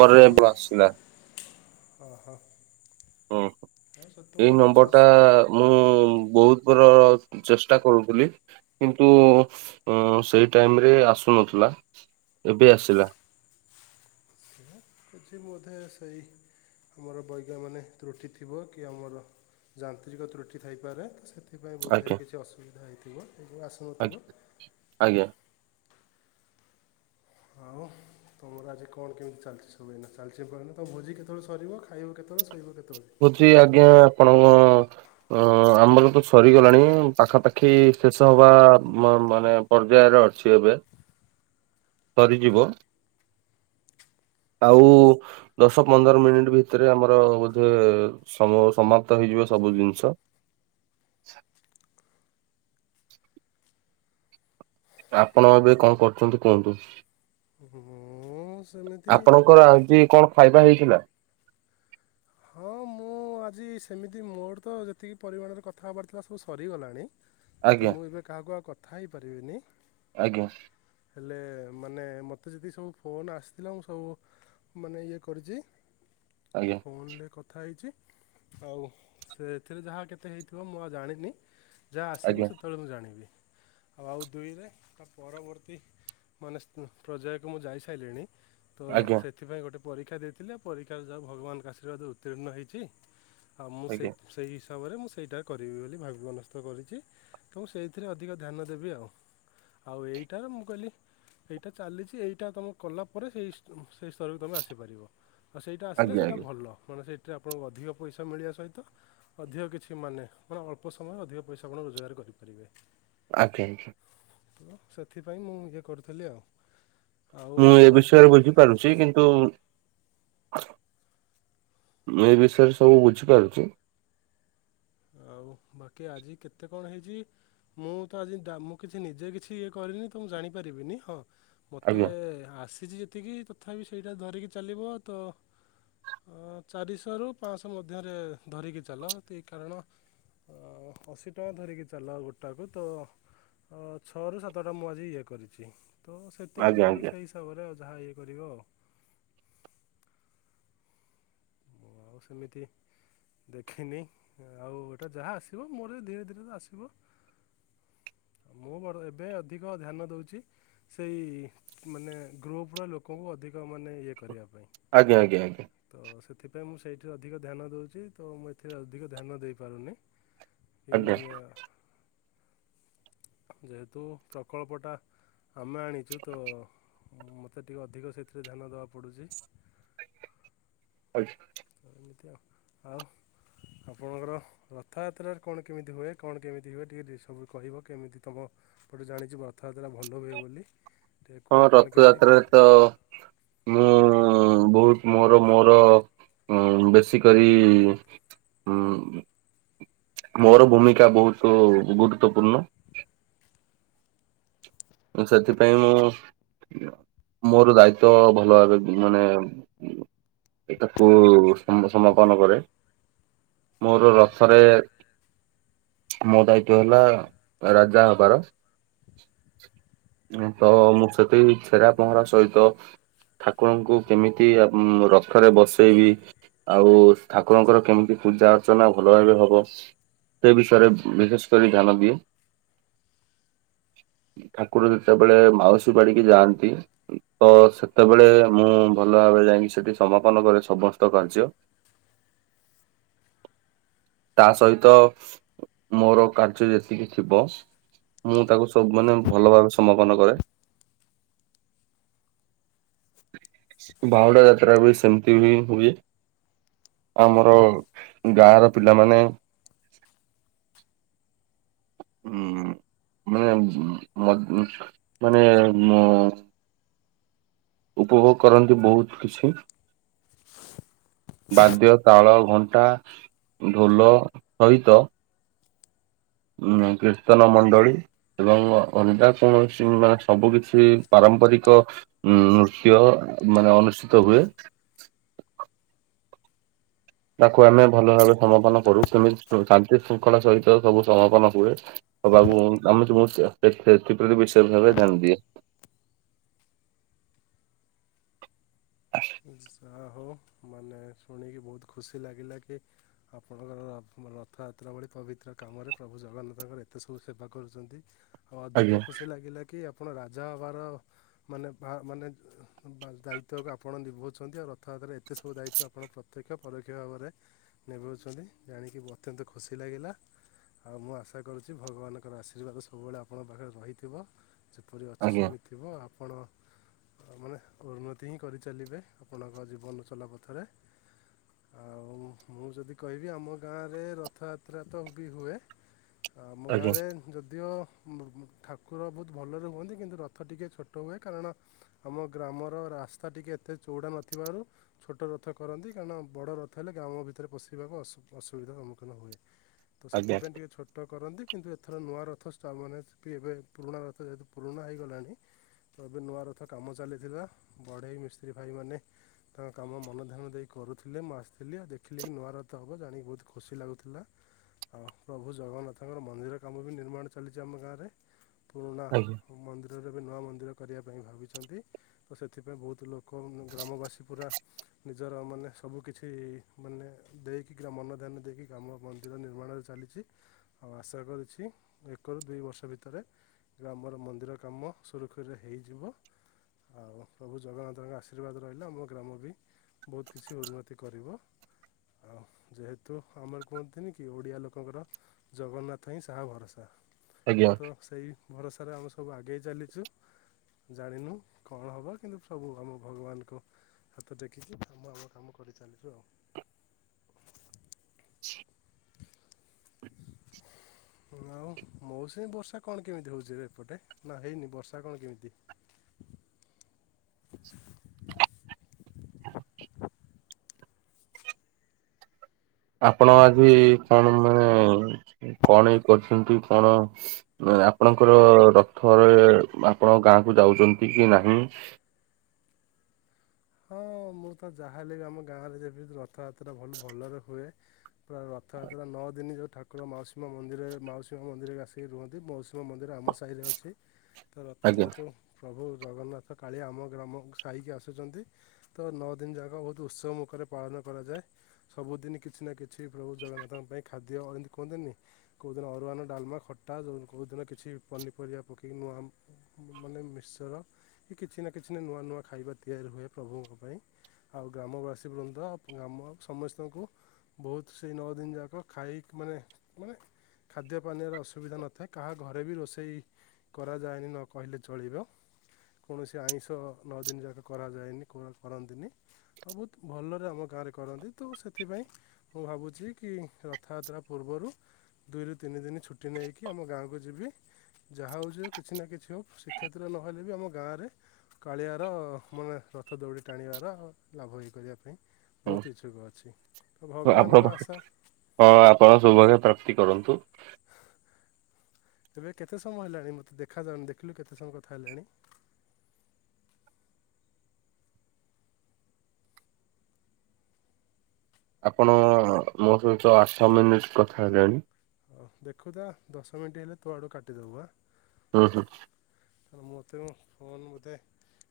ବରରେ ପଶିଲା। ଓହୋ ଆଉ ହୁଁ ଏଇ ସେତେବେଳେ କିଛି ନମ୍ବର ଟା ଅସୁ ମୁଁ ବହୁତ ଥର ଚେଷ୍ଟା କରୁଥିଲି କିନ୍ତୁ ସେଇ ଟାଇମରେ ଆସୁନଥିଲା ଏବେ ଆସିଲା। କିଛି ବୋଧେ ସେଇ ଆମର ବୈଜ୍ଞନମାନେ ତ୍ରୁଟି ଥିବ କି ଆମର ଯାନ୍ତ୍ରିକ ତ୍ରୁଟି ଥାଇପାରେ ସେଥି ଏବେ ଆଜ୍ଞା। ବୋଧେ କିଛି ଅସୁବିଧା ହୋଇଥିବ ଏବଂ ଆଜ୍ଞା ଆସୁନଥିବ ଆଜ୍ଞା। ଆଉ ତମର ଆଜି କଣ କେମିତି ଚାଲିଛି ସବୁ ଏଇନା ଚାଲିଛି ଏପର୍ଯ୍ୟନ୍ତ ଭୋଜି କେତେବେଳେ ସରିବ ଖାଇବ କେତେବେଳେ ଶୋଇବ କେତେ ତ ଏଠି ଆଜ୍ଞା ଆପଣଙ୍କ ଅ ଆମର ତ ସରିଗଲାଣି ପାଖାପାଖି ଶେଷ ହବା ମ ମାନେ ପର୍ଯ୍ୟାୟରେ ଅଛି ଏବେ ସରିଯିବ ଆଉ ଦଶ ପନ୍ଦର ମିନିଟ୍ ଭିତରେ ଆମର ବୋଧେ ସମ ସମାପ୍ତ ହେଇଯିବ ସବୁ ଜିନିଷ ଆପଣ ଏବେ କଣ କରୁଛନ୍ତି କୁହନ୍ତୁ? ମୁଁ ସେମିତି ଆପଣଙ୍କର ଆଜି କଣ ଖାଇବା ହେଇଥିଲା? ହଁ ମୁଁ ମୁଁ ଆଜି ସେମିତି ମୋର ତ ଯେତିକି ପରିମାଣରେ କଥା ହେବାର୍ ଥିଲା ସବୁ ସରିଗଲାଣି ମୁଁ ତ ଆଜ୍ଞା ମୁଁ ଏବେ କାହାକୁ ଆଉ କଥା ହେଇପାରିବିନି ଆଜ୍ଞା ହେଲେ ମାନେ ମୋତେ ଯଦି ସବୁ ଫୋନ ଆସିଥିଲା ମୁଁ ସବୁ ମାନେ ଇଏ କରିଚି ଆଜ୍ଞା। ଫୋନରେ କଥା ହେଇଛି ହଉ ସେଥିରେ ଯାହା କେତେ ହେଇଥିବ ମୁଁ ଆଉ ଜାଣିନି ଯାହା ଆଜ୍ଞା ଆସିବ ସେତେବେଳେ ମୁଁ ଜାଣିବି ଆଉ ଦୁଇରେ ପରବର୍ତ୍ତୀ ମାନେ ପର୍ଯ୍ୟାୟକୁ ମୁଁ ଯାଇସାଇଲିଣି ତ ଆଜ୍ଞା ସେଥିପାଇଁ ଗୋଟେ ପରୀକ୍ଷା ଦେଇଥିଲେ ପରୀକ୍ଷାରେ ଯାହା ଭଗବାନଙ୍କ ଆଶୀର୍ବାଦ ଉତ୍ତୀର୍ଣ୍ଣ ହେଇଛି। ଆଉ ମୁଁ ଆଜ୍ଞା ସେଇ ସେଇ ହିସାବରେ ମୁଁ ସେଇଟା କରିବି ବୋଲି ଭାବି ମନସ୍ଥ କରିଛି ତ ମୁଁ ସେଇଥିରେ ଅଧିକ ଧ୍ୟାନ ଦେବି ଆଉ ଆଉ ଏଇଟା ମୁଁ କହିଲି ଏଇଟା ଚାଲିଛି ଏଇଟା ତମେ କଲା ପରେ ସେଇ ସେଇ ସ୍ତରକୁ ତମେ ଆସିପାରିବ। ଆଉ ସେଇଟା ଆସିଲେ ଆଜ୍ଞା ସେଇଟା ଆଜ୍ଞା ଭଲ ମାନେ ସେଇଥିରେ ଆପଣଙ୍କୁ ଅଧିକ ପଇସା ମିଳିବା ସହିତ ଅଧିକ କିଛି ମାନେ ଅଳ୍ପ ସମୟ ଅଧିକ ପଇସା ଆପଣ ରୋଜଗାର କରିପାରିବେ। ଆଙ୍ଗେ। ସେଥିପାଇଁ ମୁଁ ଇଏ କରୁଥିଲି ଆଉ ଆଉ ମୁଁ ଏ ବାକି ବିଷୟରେ ବୁଝିପାରୁଛି କିନ୍ତୁ ମୁଁ ଏ ବିଷୟରେ ସବୁ ବୁଝିପାରୁଛି। ଆଉ ବାକି ଆଜି କେତେ କଣ ହେଇଛି? ମୁଁ ତ ଆଜି ମୁଁ କିଛି ନିଜେ କିଛି ଇଏ କରିନି ତ ମୁଁ ଜାଣିପାରିବିନି ହଁ। ମୋତେ ଆଜ୍ଞା ଆସିଛି ଯେତିକି ତଥାପି ସେଇଟା ଧରିକି ଚାଲିବ ତ ଚାରିଶହରୁ ପାଞ୍ଚଶହ ମଧ୍ୟରେ ଧରିକି ଚାଲ କାରଣ ଅଶୀ ଟଙ୍କା ଧରିକି ଚାଲ ଗୋଟାକୁ ତ ହଁ ଛଅରୁ ସାତଟା ମୁଁ ଆଜି ଇଏ କରିଛି। ତ ସେତିକି ଆଜ୍ଞା ଧରିକି ଆଜ୍ଞା ସେଇ ହିସାବରେ ଆଉ ଯାହା ଇଏ କରିବ ଆଉ ମୁଁ ଆଉ ସେମିତି ଦେଖିନି ଆଉ ଏଇଟା ଯାହା ଆସିବ ମୋର ଧୀରେ ଧୀରେ ତ ଆସିବ। ମୁଁ ବ ଏବେ ଅଧିକ ଧ୍ୟାନ ଦେଉଛି ସେଇ ମାନେ ଗ୍ରୁପର ଲୋକଙ୍କୁ ଅଧିକ ମାନେ ଇଏ କରିବା ପାଇଁ। ଆଜ୍ଞା ଆଜ୍ଞା ଆଜ୍ଞା। ତ ସେଥିପାଇଁ ମୁଁ ସେଇଠରେ ଅଧିକ ଧ୍ୟାନ ଦେଉଛି ତ ମୁଁ ଏଥିରେ ଅଧିକ ଧ୍ୟାନ ଦେଇପାରୁନି। ଏ ଆଜ୍ଞା ମାନେ ଯେହେତୁ ପ୍ରକଳ୍ପଟା ଆମେ ଆଣିଛୁ ତ ମୋତେ ଟିକିଏ ଅଧିକ ସେଥିରେ ଧ୍ୟାନ ଦେବା ପଡ଼ୁଛି। [unintelligible] ଏମିତି ଆଉ ଆଉ ଆପଣଙ୍କର? ରଥଯାତ୍ରାରେ କଣ କେମିତି ହୁଏ କଣ କେମିତି ହୁଏ ଟିକେ ସବୁ କହିବ କେମିତି ତମ ସେପଟୁ ଜାଣିଛି ରଥଯାତ୍ରା ଭଲ ହୁଏ ବୋଲି। ଟିକେ ହଁ କୁହ କ'ଣ କେମିତି ରଥଯାତ୍ରାରେ ତ ମୁଁ ବହୁତ ମୋର ମୋର ବେଶୀକରି ଉ ମୋର ଭୂମିକା ବହୁତ ଗୁରୁତ୍ୱପୂର୍ଣ୍ଣ। ସେଥିପାଇଁ ମୁଁ ମୋର ଦାୟିତ୍ଵ ଭଲ ଭାବେ ମାନେ ଏଇଟାକୁ ସମ ସମାପନ କରେ। ମୋର ରଥରେ ମୋ ଦାୟିତ୍ୱ ହେଲା ରାଜା ହେବାର ତ ମୁଁ ସେଠି ଛେରା ପହଁରା ସହିତ ଠାକୁରଙ୍କୁ କେମିତି ରଥରେ ବସେଇବି ଆଉ ଠାକୁରଙ୍କର କେମିତି ପୂଜା ଅର୍ଚ୍ଚନା ଭଲ ଭାବେ ହବ ସେ ବିଷୟରେ ବିଶେଷ କରି ଧ୍ୟାନ ଦିଏ। ଠାକୁର ଯେତେବେଳେ ମାଉସୀ ପାଡିକି ଯାଆନ୍ତି ତ ସେତେବେଳେ ମୁଁ ଭଲ ଭାବରେ ଯାଇକି ସେଠି ସମାପନ କରେ ସମସ୍ତ କାର୍ଯ୍ୟ। ତା ସହିତ ମୋର କାର୍ଯ୍ୟ ଯେତିକି ଥିବ ମୁଁ ତାକୁ ସବୁ ମାନେ ଭଲ ଭାବେ ସମାପନ କରେ। ବାହୁଡା ଯାତ୍ରା ବି ସେମତି ବି ହୁଏ। ଆମର ଗାଁ ର ପିଲାମାନେ ଉ ମାନେ ମ ମାନେ ମୋ ଉପଭୋଗ କରନ୍ତି ବହୁତ କିଛି। ବାଦ୍ୟ, ତାଳ, ଘଣ୍ଟା, ଢୋଲ ସହିତ ଉଁ କୀର୍ତ୍ତନ ମଣ୍ଡଳୀ ଏବଂ ଅଲଗା କୌଣସି ମାନେ ସବୁ କିଛି ପାରମ୍ପରିକ ଉଁ ନୃତ୍ୟ ମାନେ ଅନୁଷ୍ଠିତ ହୁଏ। ତାକୁ ଆମେ ଭଲ ଭାବେ ସମାପନ କରୁ କେମିତି ଶାନ୍ତି ଶୃଙ୍ଖଳା ସହିତ ସବୁ ସମାପନ ହୁଏ। ହବାକୁ ଆମେ ତ ମୁଁ ସେଥିପ୍ରତି ବିଶେଷ ଭାବେ ଧ୍ୟାନ ଦିଏ। ଯା ହଉ ମାନେ ଶୁଣିକି ବହୁତ ଖୁସି ଲାଗିଲା କି ଆପଣଙ୍କର ରଥଯାତ୍ରା ଭଳି ପବିତ୍ର କାମରେ ପ୍ରଭୁ ଜଗନ୍ନାଥଙ୍କର ଏତେ ସବୁ ସେବା କରୁଛନ୍ତି। ଆଉ ଅଧିକ ଆଜ୍ଞା ଖୁସି ଲାଗିଲା କି ଆପଣ ରାଜା ହେବାର ମାନେ ମାନେ ଦାୟିତ୍ୱକୁ ଆପଣ ନିଭାଉଛନ୍ତି ଆଉ ରଥଯାତ୍ରାରେ ଏତେ ସବୁ ଦାୟିତ୍ୱ ଆପଣ ପ୍ରତ୍ୟକ୍ଷ ପରୋକ୍ଷ ଭାବରେ ନିଭଉଛନ୍ତି ଜାଣିକି ଅତ୍ୟନ୍ତ ଖୁସି ଲାଗିଲା। ଆଉ ମୁଁ ଆଶା କରୁଛି ଭଗବାନଙ୍କର ଆଶୀର୍ବାଦ ସବୁବେଳେ ଆପଣଙ୍କ ପାଖରେ ରହିଥିବ। ଯେପରି ଅଛି ଆଜ୍ଞା ସେମିତି ଥିବ ଆପଣ ମାନେ ଉନ୍ନତି ହିଁ କରି ଚାଲିବେ ଆପଣଙ୍କ ଜୀବନ ଚଲା ପଥରେ ଆଉ ମୁଁ ଯଦି କହିବି ଆମ ଗାଁରେ ରଥଯାତ୍ରା ତ ବି ହୁଏ ଆମ ଆଜ୍ଞା ଗାଁରେ ଯଦିଓ ଠାକୁର ବହୁତ ଭଲରେ ହୁଅନ୍ତି କିନ୍ତୁ ରଥ ଟିକିଏ ଛୋଟ ହୁଏ କାରଣ ଆମ ଗ୍ରାମର ରାସ୍ତା ଟିକେ ଏତେ ଚଉଡା ନଥିବାରୁ ଛୋଟ ରଥ କରନ୍ତି କାରଣ ବଡ଼ ରଥ ହେଲେ ଗ୍ରାମ ଭିତରେ ପଶିବାକୁ ଅସୁ ଅସୁବିଧାର ସମ୍ମୁଖୀନ ହୁଏ। ତ ଆଜ୍ଞା ସେଥିପାଇଁ ଟିକେ ଛୋଟ କରନ୍ତି। କିନ୍ତୁ ଏଥର ନୂଆ ରଥଷ୍ଟ ମାନେ ବି ଏବେ ପୁରୁଣା ରଥ ଯେହେତୁ ପୁରୁଣା ହେ ହୋଇଗଲାଣି। ତ ଏବେ ନୂଆ ରଥ କାମ ଚାଲିଥିଲା ବଢେଇ ମିସ୍ତ୍ରୀ ଭାଇମାନେ ତାଙ୍କ କାମ ମନ ଧ୍ୟାନ ଦେଇ କରୁଥିଲେ ମୁଁ ଆସିଥିଲି ଆଉ ଦେଖିଲି କି ନୂଆର ତ ହେବ ଜାଣିକି ବହୁତ ଖୁସି ଲାଗୁଥିଲା। ଆଉ ପ୍ରଭୁ ଜଗନ୍ନାଥଙ୍କର ମନ୍ଦିର କାମ ବି ନିର୍ମାଣ ଚାଲିଚି ଆମ ଗାଁରେ। ପୁରୁଣା ଆଜ୍ଞା ମନ୍ଦିରରେବି ନୂଆ ମନ୍ଦିର କରିବା ପାଇଁ ଭାବିଛନ୍ତି। ତ ସେଥିପାଇଁ ବହୁତ ଲୋକ ଆମ ଗ୍ରାମବାସୀ ପୁରା ନିଜର ମାନେ ସବୁ କିିଛି ମାନେ ଦେଇକି କି ଗ୍ରା ମନ ଧ୍ୟାନ ଦେଇକି ଗ୍ରାମ ମନ୍ଦିର ନିର୍ମାଣରେ ଚାଲିଛି ଆଉ ଆଶା କରିଛି ଏକରୁ ଦୁଇ ବର୍ଷ ଭିତରେ ଗ୍ରାମର ମନ୍ଦିର କାମ ସୁରୁଖୁରୁରେ ହେଇଯିବ ଆଉ। ପ୍ରଭୁ ଜଗନ୍ନାଥଙ୍କ ଆଶୀର୍ବାଦ ରହିଲେ ଆମ ଗ୍ରାମ ବି ବହୁତ କିଛି ଉନ୍ନତି କରିବ। ଆଉ ଯେହେତୁ ଆମର କୁହନ୍ତିନି କି ଓଡ଼ିଆ ଲୋକଙ୍କର। ଜଗନ୍ନାଥ ହିଁ ସାହା ଭରସା ଆଜ୍ଞା ତ ସେଇ ଭରସାରେ ଆମେ ସବୁ ଆଗେଇ ଚାଲିଛୁ ଜାଣିନୁ କଣ ହେବ। କିନ୍ତୁ ପ୍ରଭୁ ସବୁ ଆମ ଭଗବାନଙ୍କ ହାତ ଟେକିକି କାମ ଆମ କାମ କରିଚାଲିଚୁ ଆଉ। ଆଉ ମୌସୁମୀ ବର୍ଷା କଣ କେମିତି ହଉଚି ରେ ଏପଟେ ନା ହେଇନି ବର୍ଷା କଣ କେମିତି? ଆପଣ ଆଜି କଣ ମାନେ କଣ ଇ କରିଚନ୍ତି କଣ? ଆପଣଙ୍କର ରଥରେ ଆପଣ ଗାଁକୁ ଯାଉଛନ୍ତି କି ନାହିଁ। ହଁ ମୁଁ ତ ଯାହା ହେଲେ ବି ଆମ ଗାଁରେ ଯେମି ରଥଯାତ୍ରା ଭଲ ଭଲରେ ହୁଏ। ପୁରା ରଥଯାତ୍ରା ନଅ ଦିନ ଯଉ ଠାକୁର ମାଉସୀ ମନ୍ଦିର ମାଉସୀ ମା ମନ୍ଦିରରେ ଆସିକି ରୁହନ୍ତି ମାଉସୀ ମନ୍ଦିର ଆମ ସାହିରେ ଅଛି। ତର ଆଜ୍ଞା ଯେହେତୁ ପ୍ରଭୁ ଜଗନ୍ନାଥ କାଳିଆ ଆମ ଗ୍ରାମ ସାହିକି ଆସୁଚନ୍ତି। ତ ନଅ ଦିନ ଯାକ ବହୁତ ଉତ୍ସବ ମୁଖରେ ପାଳନ କରାଯାଏ। ସବୁଦିନ କିଛି ନା କିଛି ପ୍ରଭୁ ଜଗନ୍ନାଥଙ୍କ ପାଇଁ ଖାଦ୍ୟ ଏନ୍ତି କୁହନ୍ତିନି। କୋଉଦିନ ଅରୁଆନ ଡାଲମା ଖଟା ଯୋଉ କଉଦିନ କିଛି ପନିପରିବା ପକେଇକି ନୂଆ ମାନେ ମଶ୍ଚର କି କିଛି ନା କିଛି ନା ନୂଆ ନୂଆ ଖାଇବା ତିଆରି ହୁଏ ପ୍ରଭୁଙ୍କ ପାଇଁ। ଆଉ ଗ୍ରାମବାସୀ ବୃନ୍ଦ ଗ୍ରାମ ସମସ୍ତଙ୍କୁ ବହୁତ ସେଇ ନଅ ଦିନ ଯାକ ଖାଇକି ମାନେ ମାନେ ଖାଦ୍ୟପାନୀୟର ଅସୁବିଧା ନଥାଏ କାହା ଘରେ ବି ରୋଷେଇ କରାଯାଏନି ନ କହିଲେ ଚଳିବ କୌଣସି ଆଇଁଷ ନଅ ଦିନ ଯାକ କରାଯାଏନି। କର କରନ୍ତିନି ଆଉ ବହୁତ ଭଲରେ ଆମ ଗାଁରେ କରନ୍ତି ତ ସେଥିପାଇଁ ମୁଁ ଭାବୁଛି କି ରଥ ଆତ୍ରା ପୂର୍ବରୁ ଦୁଇରୁ ତିନି ଦିନି। ଛୁଟି ନେଇକି ଆମ ଗାଁକୁ ଯିବି। ଯାହା ହୋଉଛି ହୋଉ କିଛି ନା କିଛି ହୋଉ ଶ୍ରୀକ୍ଷେତ୍ର ନହେଲେ ବି ଆମ ଗାଁରେ। କାଳିଆାର ମାନେ ରଥ ଦୌଡ଼ି ଟାଣିବାର ଲାଭ ହେଇ କରିବା ପାଇଁ। ବହୁତ ହଁ ଇଚ୍ଛୁକ ଅଛି। ଆପଣ ଭଗବାନଙ୍କ ଆଶା। ହଁ ଆପଣ ସୌଭାଗ୍ୟ ପ୍ରାପ୍ତି କରନ୍ତୁ। ତେବେ କେତେ ସମୟ ହେଲାଣି ମୋତେ ଦେଖାଯାଉନି ଦେଖିଲୁ କେତେ ସମୟ କଥା ହେଲାଣି। ଆପଣ ମୋ ସହିତ ଆଠ ମିନିଟ୍ କଥା ହେଲେଣି। ହଉ ଦେଖୁ ଥା ଦଶ ମିନିଟ୍ ହେଲେ ତୋ ଆଡ଼ୁ କାଟିଦବୁ ଆ। ହୁଁ ହୁଁ। କାରଣ ମୋତେନ ଫୋନ ମତେ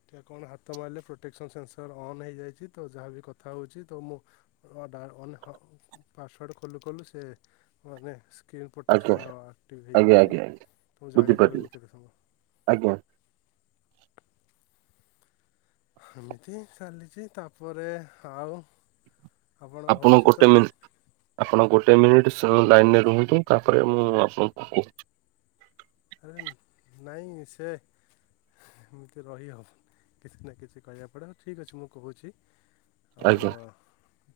ଟିକେ କଣ ହାତ ମାରିଲେ ପ୍ରୋଟେକ୍ସନ୍ ସେନ୍ସର ଅନ୍ ହେଇଯାଇଚି ତ ଯାହାବି କଥା ହେଉଛି ତ ମୁଁ ଅ ଦାଡ଼୍ ଅନ୍ ହ ପାସୱାର୍ଡ଼୍ ଖୋଲୁ ଖୋଲୁ ସେ ମାନେ କିନ୍ ଆଜ୍ଞା ପୋଟେକ୍ସନ୍ ଆକ୍ଟିଭ୍ ଆଜ୍ଞା ଆଜ୍ଞା ହେଇଯାଉଚି। ଆଜ୍ଞା। ତ ମୁଁ ବୁଝିପାରିଲି ଜାଣିପାରୁନି କେତେ ସମୟ। ଆଜ୍ଞା। ଏମିତି ଚାଲିଚି ତାପରେ ଆଉ ଆପଣ ଗୋଟେ ମିନ୍ ଆପଣ ଗୋଟେ ମିନିଟ୍ ସ ଲାଇନ୍ ରେ ରୁହନ୍ତୁ ତାପରେ ମୁଁ ଆପଣଙ୍କୁ କୋହୁଚି। ଆରେ ନାଇଁ ସେ ଏମିତି ରହିହ କିଛି ନାଁ କିଛି କହିବା ପଡ଼ିଅ ଠିକ୍ ଅଛି ମୁଁ କୋହୁଛି। ଆମର ଆଜ୍ଞା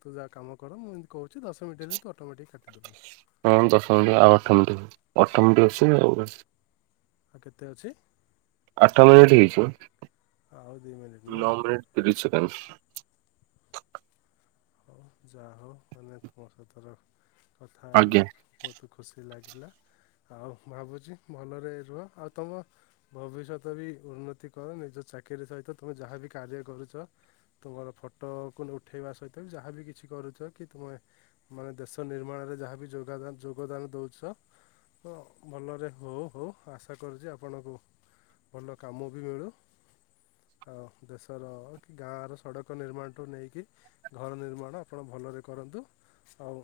ତୁ ଯା କାମ କର ମୁଁ ଏମିତି କୋହୁଚି ଦଶ ମିଣ୍ଟି ହେଲେ ତୁ ଅଟୋମେଟିକ୍ କାଟିଦୋବୁ। ହଁ ଦଶ ମିଣ୍ଟି ଆଉ ଆଠ ମିଣ୍ଟି ହୋଉ ଆଠ ମିଣ୍ଟି ଅଛି ଆଉ। ଆଉ କେତେ ଅଛି ଆଠ ମିନିଟ୍ ହେଇଛି ବା ଆଉ ଦୁଇ ମିନିଟ୍ ନା ନଅ ମିନିଟ୍। ତିରି ଛେକେନ୍। ଅଉ ଯା ହଉ ମାନେ ତୁମ ସଇତର କଥା ଆଜ୍ଞା। ହେଲି। ବୋହୁତ ଖୁସି ଲାଗିଲା ଆଉ ଭାବୁଚି ଭଲରେ ରୁହ। ଆଉ ତମ ଭବିଷ୍ୟତ ବି ଉନ୍ନତି କର ନିଜ ଚାକିରୀ ସହିତ ତୁମେ ଯାହା ବି କାର୍ଯ୍ୟ କରୁଚ ତୁମର ଫଟକୁଲ୍ ଉଠେଇବା ସହିତ ବି ଯାହା ବି କିଛି କରୁଚ କି ତୁମେ ମାନେ ଦେଶ ନିର୍ମାଣରେ ଯାହା ବି ଯୋଗାଦାନ୍ ଯୋଗଦାନ ଦୋଉଚ ହୋ ଭଲରେ ହୋ ହୋ ଆଶା କରୁଚି ଆପଣଙ୍କୁ ଭଲ କାମ ବି ମିଳୁ। ଆଉ ଦେଶର କି ଗାଁର ସଡ଼କ ନିର୍ମାଣଠୁ ନେଇକି ଘର ନିର୍ମାଣ ଆପଣ ଭଲରେ କରନ୍ତୁ ସଉ